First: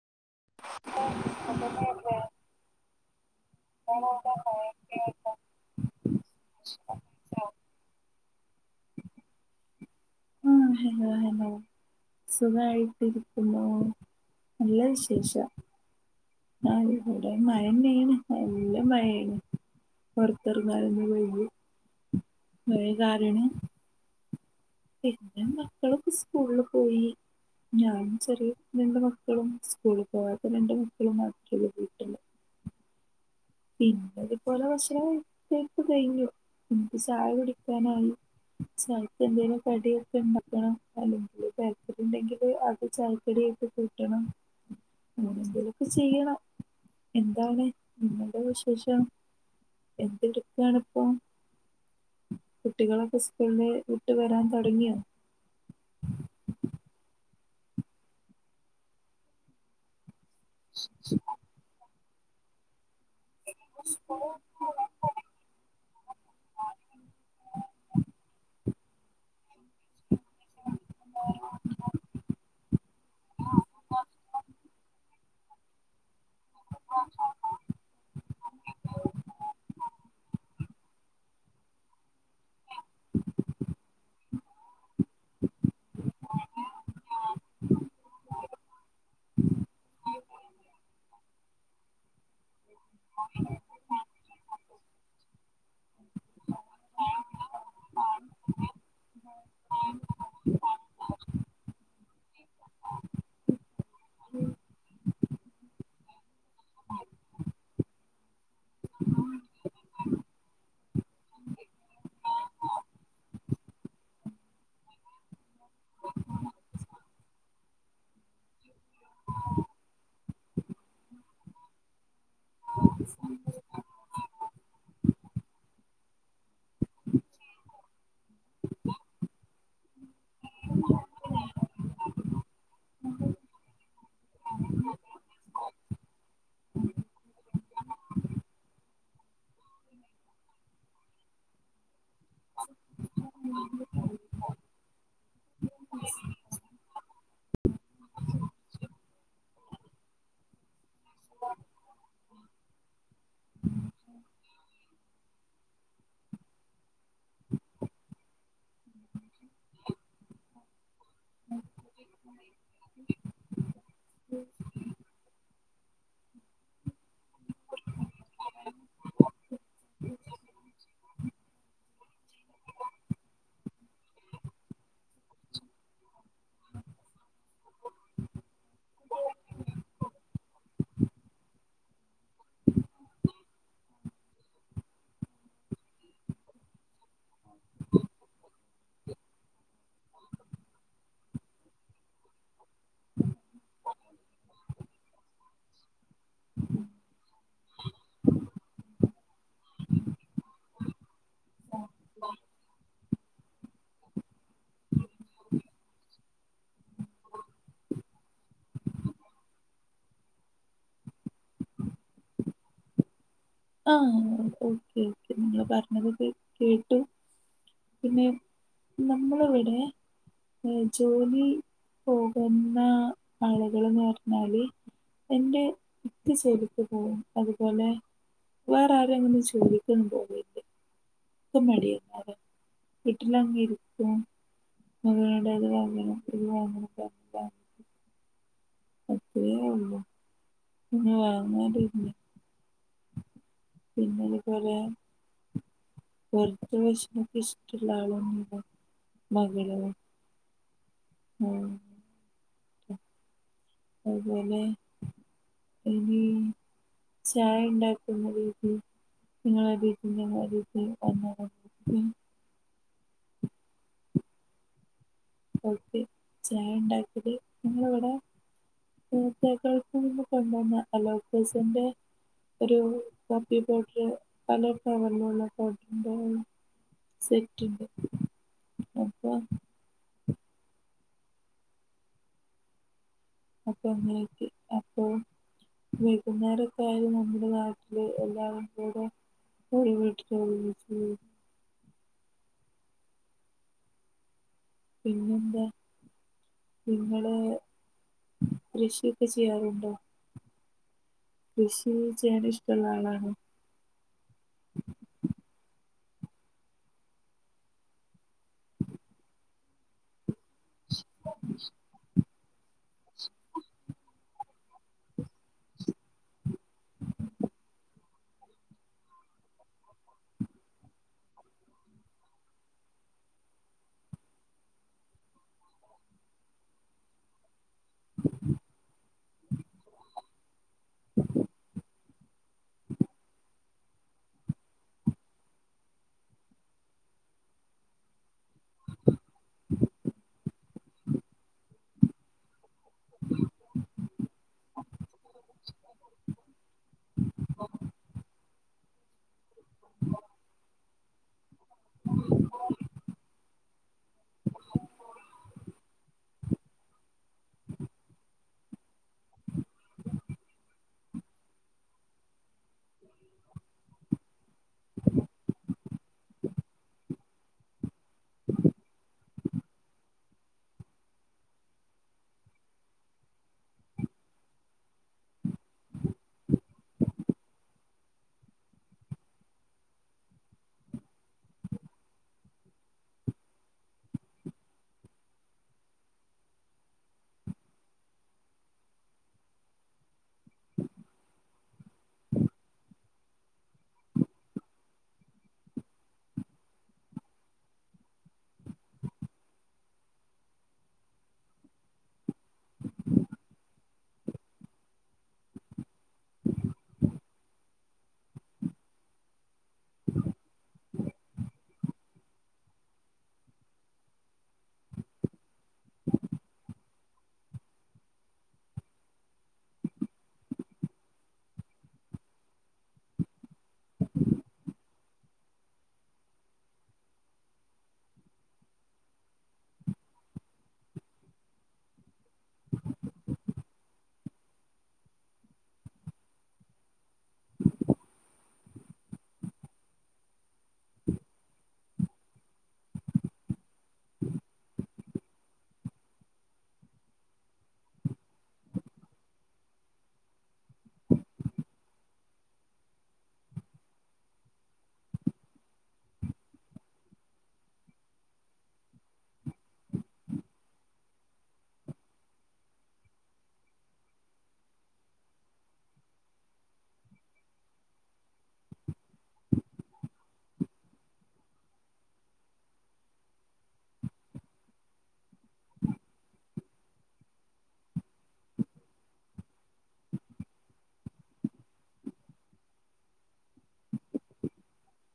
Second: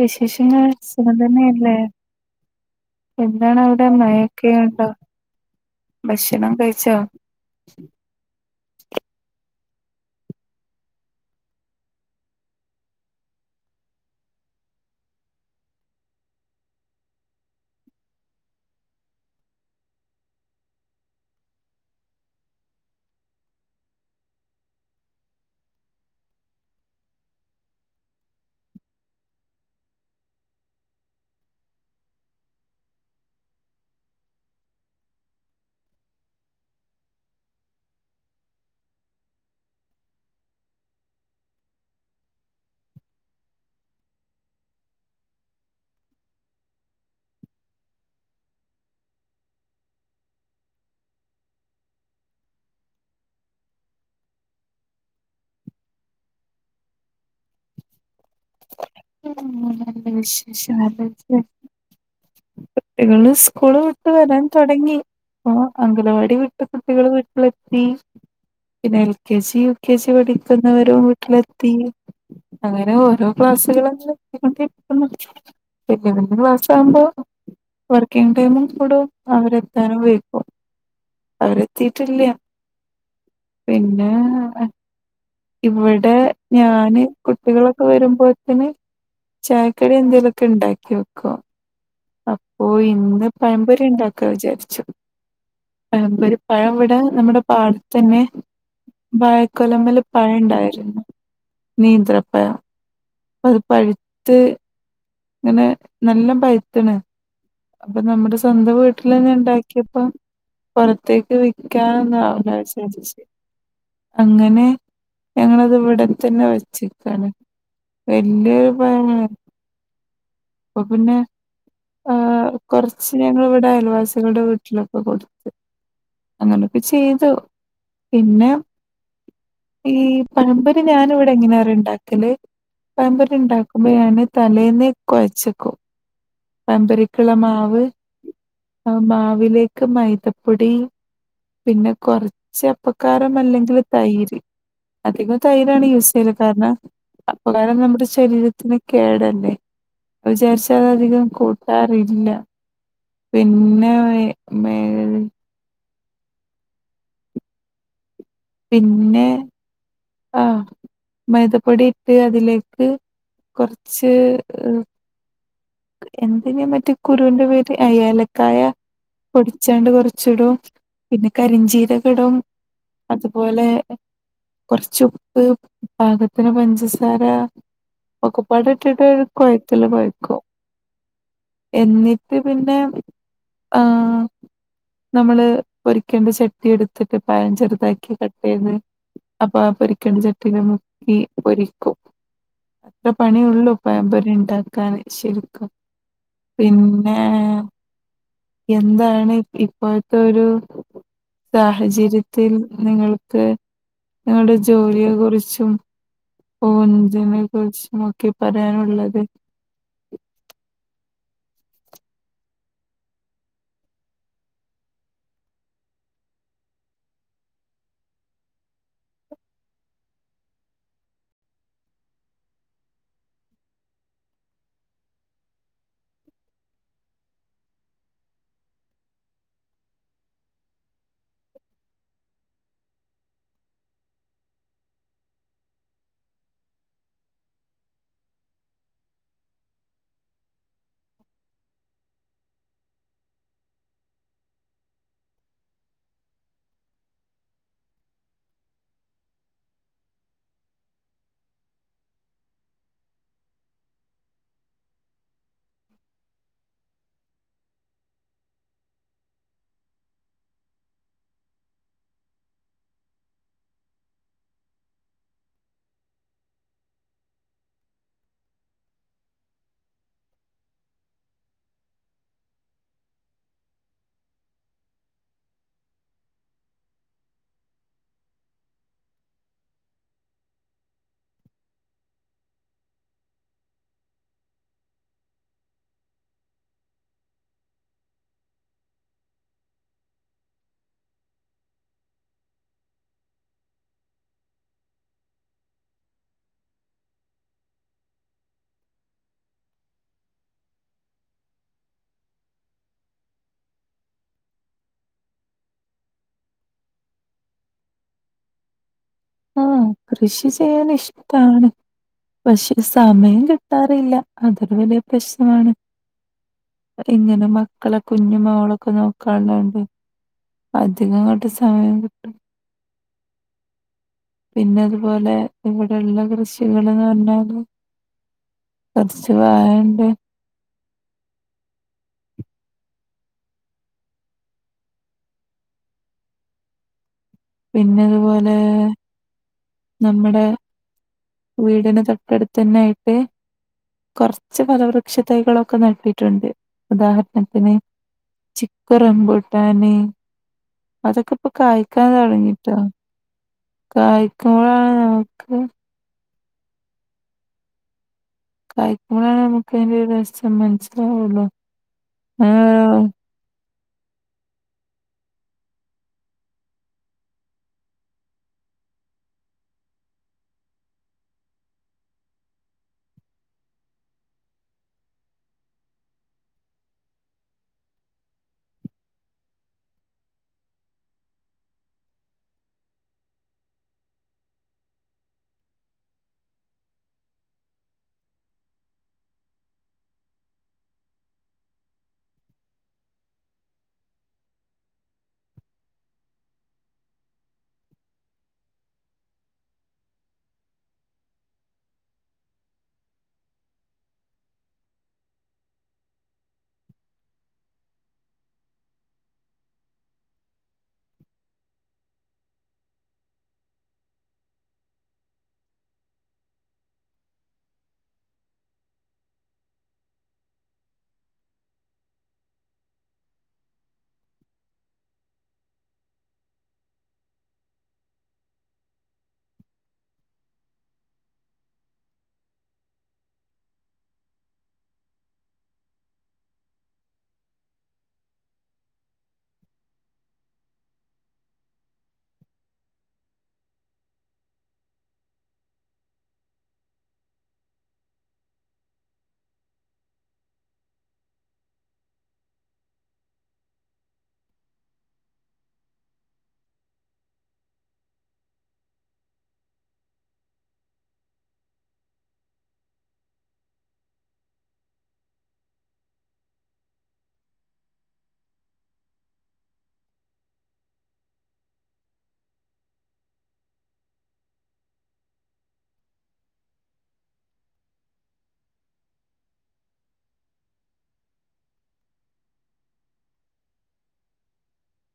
വിശേഷങ്ങൾ സുഖം തന്നെയല്ലേ ആഹ് എന്താണ് അവിടെ മയൊക്കെയുണ്ടോ ഭക്ഷണം കഴിച്ചോ [inaudible] ആഹ് [unintelligible] സുഖായിട്ടിരിക്കുന്നു നല്ല വിശേഷം [unintelligible] വടെ മഴന്നെയെണ് നല്ല മഴയേണ് പൊറത്തറങാൻ [unintelligible] മഴ കാരണം പിന്നെ മക്കളൊക്കെ സ്കൂളിൽ പോയി ഞാനും ചെറിയ രണ്ട് മക്കളും സ്കൂള് പോവാത്ത രണ്ട് മക്കളും മാത്രുള്ളു വീട്ടില് പിന്നെ ഇതുപോലെ ഭക്ഷണം കഴിക്കല് കഴിഞ്ഞു [unintelligible] ക്ക് ചായ കുടിക്കാനായി ചായക്ക് എന്തേലും കടിയൊക്കെ ഉണ്ടാക്കണം അല്ലെങ്കില് [unintelligible] ഉണ്ടെങ്കില് അത് ചായക്കടിയായിട്ട് കൂട്ടണം എന്തേലൊക്കെ ചെയ്യണം. എന്താണ്? ഉം വിശേഷം? എന്തട്ക്കാണ് ഇപ്പം? കുട്ടികളൊക്കെ സ്കൂള്ന്ന് വിട്ട് വരാൻ തൊടങ്ങിയൊ? ഉം നല്ല വിശേഷം [unintelligible] കുട്ടികള് സ്കൂള് വിട്ട് വരാൻ തൊടങ്ങി. ഇപ്പൊ അംഗനവാടി വിട്ട് കുട്ടികള് വീട്ടിലെത്തി. പിന്നെ L K G U K G പഠിക്കുന്നവരും വീട്ടിലെത്തി. അങ്ങനെ ഓരോ ക്ലാസ് കുട്ടികളും എത്തി കൊണ്ടിരിക്കുന്നു. വല്യ വല്യ ക്ലാസ്സാവുമ്പോ വർക്കിംഗ് ടൈമും കൂടും അവരെത്താനും വൈകും. അവരെത്തീറ്റില്ല. പിന്നെ ഇവടെ ഞാന് കുട്ടികളൊക്കെ വരുമ്പോത്തിന് ചായക്കടി എന്തേലൊക്കെ ഇണ്ടാക്കി വെക്കു. അപ്പോ ഇന്ന് പഴംപൊരി ഇണ്ടാക്കാ വിചാരിച്ചു. പഴംപൊരി പഴം ഇവിടെ നമ്മുടെ പാടത്തന്നെ വാഴക്കൊലമ്മല് പഴം ഇണ്ടായിരുന്നു. നീന്ത്രപ്പഴം. ഇപ്പത് പഴ്ത്ത് ഇങ്ങനെ നല്ല പഴ്ത്ത്ണ്. അപ്പ നമ്മുടെ സ്വന്തം വീട്ടിലന്നെ ഇണ്ടാക്കിയപ്പ പൊറത്തേക്ക് വിക്കാന്നാവൂലച്ച് വിചാരിച്ച്. അങ്ങനെ ഞങ്ങളത് ഇവിടെ തന്നെ വെച്ചിക്കാണ്. വല്ല്യൊരു പഴം അപ്പൊ പിന്നെ ഈഹ് കൊറച്ച് ഞങ്ങള് ഇവിടെ അയൽവാസികളുടെ വീട്ടിലൊക്കെ കൊടുത്ത്. അങ്ങനൊക്കെ ചെയ്തു. പിന്നെ ഈ പഴംപൊരി ഞാനിവിടെ എങ്ങനെ അറിയൊ ഇണ്ടാക്കല്? പഴംപൊരി ഇണ്ടാക്കുമ്പൊ ഞാന് തലേന്നെ കൊഴച്ചെക്കും. പഴംപൊരിക്ക്ള്ള മാവ് ആ മാവിലേക്ക് മൈദപ്പൊടി പിന്നെ കൊറച്ച് അപ്പക്കാരം അല്ലെങ്കില് തൈര്. അധികോ തൈരാണ് യൂസ് ചെയ്യല്. കാരണം അപ്പക്കാരം നമ്മുടെ ശരീരത്തിന് കേടല്ലെ. അത് വിചാരിച്ച് അത് അധികം കൂട്ടാറില്ല. പിന്നെ മേ പിന്നെ ആഹ്, മൈദപ്പൊടിയിട്ട് അതിലേക്ക് കൊറച്ച് ഈഹ് എന്തേനു ആ മറ്റേ കുരൂന്റെ പേര്, ആഹ് ഏലക്കായ പൊടിച്ചാണ്ട് കൊറച്ചിടും. പിന്നെ കരിഞ്ചീരകം ഇടും. അതുപോലെ കൊറച്ചുപ്പ് പാകത്തിന് പഞ്ചസാര. ഒക്കെപ്പാടെ ഇട്ടിട്ട് കൊയത്ത്ല് കൊയക്കും. എന്നിട്ട് പിന്നെ ആഹ് നമ്മള് പൊരിക്കേണ്ട ചട്ടി എട്ത്തിട്ട് പയം ചെറ്താക്കി കട്ടെയ്ത് അപ്പൊ ആ പൊരിക്കേണ്ട ചട്ടീല് മുക്കി പൊരിക്കും. അത്ര പണിയേ ഇള്ളൂ. പഴംപൊരി ഇണ്ടാക്കാന് ശരിക്കും. പിന്നേ, എന്താണ് ഇപ്പോ ത്തെ ഒരു സാഹചര്യത്തിൽ നിങ്ങൾക്ക് നിങ്ങൾടെ ജോലിയെ കുറിച്ചും [inaudible] കുറിച്ച് നോക്കെ പറയാനുള്ളത്. ആഹ ഓക്കെ ഓക്കെ ഞാൻ പറഞ്ഞത് കേ കേട്ടു. പിനെ ന്നമ്മളിവടെ. ഏ ജോലി പോകുന്ന ആളുകള്ന്ന് ന്നർഞ്ഞാല്. എന്റെ മിക്ക സുഹൃത്ത് പോകും അതുപോലെ- വേറാരും അങ്ങനെ ജോലിക്കൊന്നും പോവേ - ഒക്ക മടിയ പോകാൻ വീട്ടിലങ്ങിരിക്കും. [inaudible] അപ്പഴേ ഒള്ളു. പിനെ വാങ്ങലുല്ല. പിനിത് പോലെ. പൊർത്ത് ഭക്ഷണൊക്കെ ഇഷ്ട്ടള്ള ആളാണ് മകള് ഓം അത് പോലെ ഇനീ ചായണ്ടാക്കുന്ന രീതീ. നിങ്ങളെ രീതീ [inaudible] ഫുഡ്‌ ചായണ്ടാക്കല് നിങ്ങള് വടെ. പ്രർത്തകൾക്ക് നിന്ന് കൊണ്ടന്ന അലോക്കസിന്റെ. ഒരു കോപ്പി പൗഡർയോ പലോ കലർ ഫ്ലവറിനുള്ള സെറ്റ്ണ്ട് അപ്പൊ അപ്പെൻങ്ങേക്ക് അപ്പൊ വൈകുന്നേരൊക്കെ ആയാല് നമ്മുടെ നാട്ടില് എല്ലാരും കൂടും. ഒരു വിട്ട് ല് ഒരുമിച്ച് കൂടും പിനെന്താ? നിങ്ങള് കൃഷിയൊക്കെ ചെയ്യാറുണ്ടോ? കൃഷി ചെയ്യാൻ ഇഷ്ട്ട്ള്ള ആളാണൊ? ആഹ കൃഷി ചെയ്യാനിഷ്ട്ടാണ്. പക്ഷെ സമയം കിട്ടാറില്ല അതൊരു വലിയ പ്രശ്- ഞാന് ഇങ്ങനെ മക്കളൊക്കെ- കുഞ്ഞു മോളൊക്കെ നോക്കാള്ളോണ്ട് അധികംങ്ങട്ട് സമയം കിട്ട- പിനതുപോലെ ഇവട്ള്ള കൃഷികള്ന്ന് പറഞ്ഞാല്. [unintelligible] കൊറച്ച് വായണ്ട്. പിനതുപോലെ. ന്നമ്മടെ വീടിന് തൊട്ടടുത്തനായ്ട്ട് കൊറച്- ച്ച് ഫലവൃക്ഷതൈകളൊക്കെ നട്ടിട്ടുണ്ട് ഉദാഹരണത്തിന്. ചിക്കു റംബുട്ടാന് അതൊക്കെ ഇപ്പൊ കയ്ക്കാൻ തൊടങ്ങിട്ടൊ. കായ്ക്കുബൊഴാണ് നമുക്ക്- കായ്ക്കുമ്പഴാണ് നമുക്ക് അയ്ന്റെ ഒര് രസം മനസ്സിലാവുള്ളു അ [inaudible] [inaudible] [inaudible] [inaudible] [inaudible] [inaudible] [inaudible] [unintelligible] [inaudible]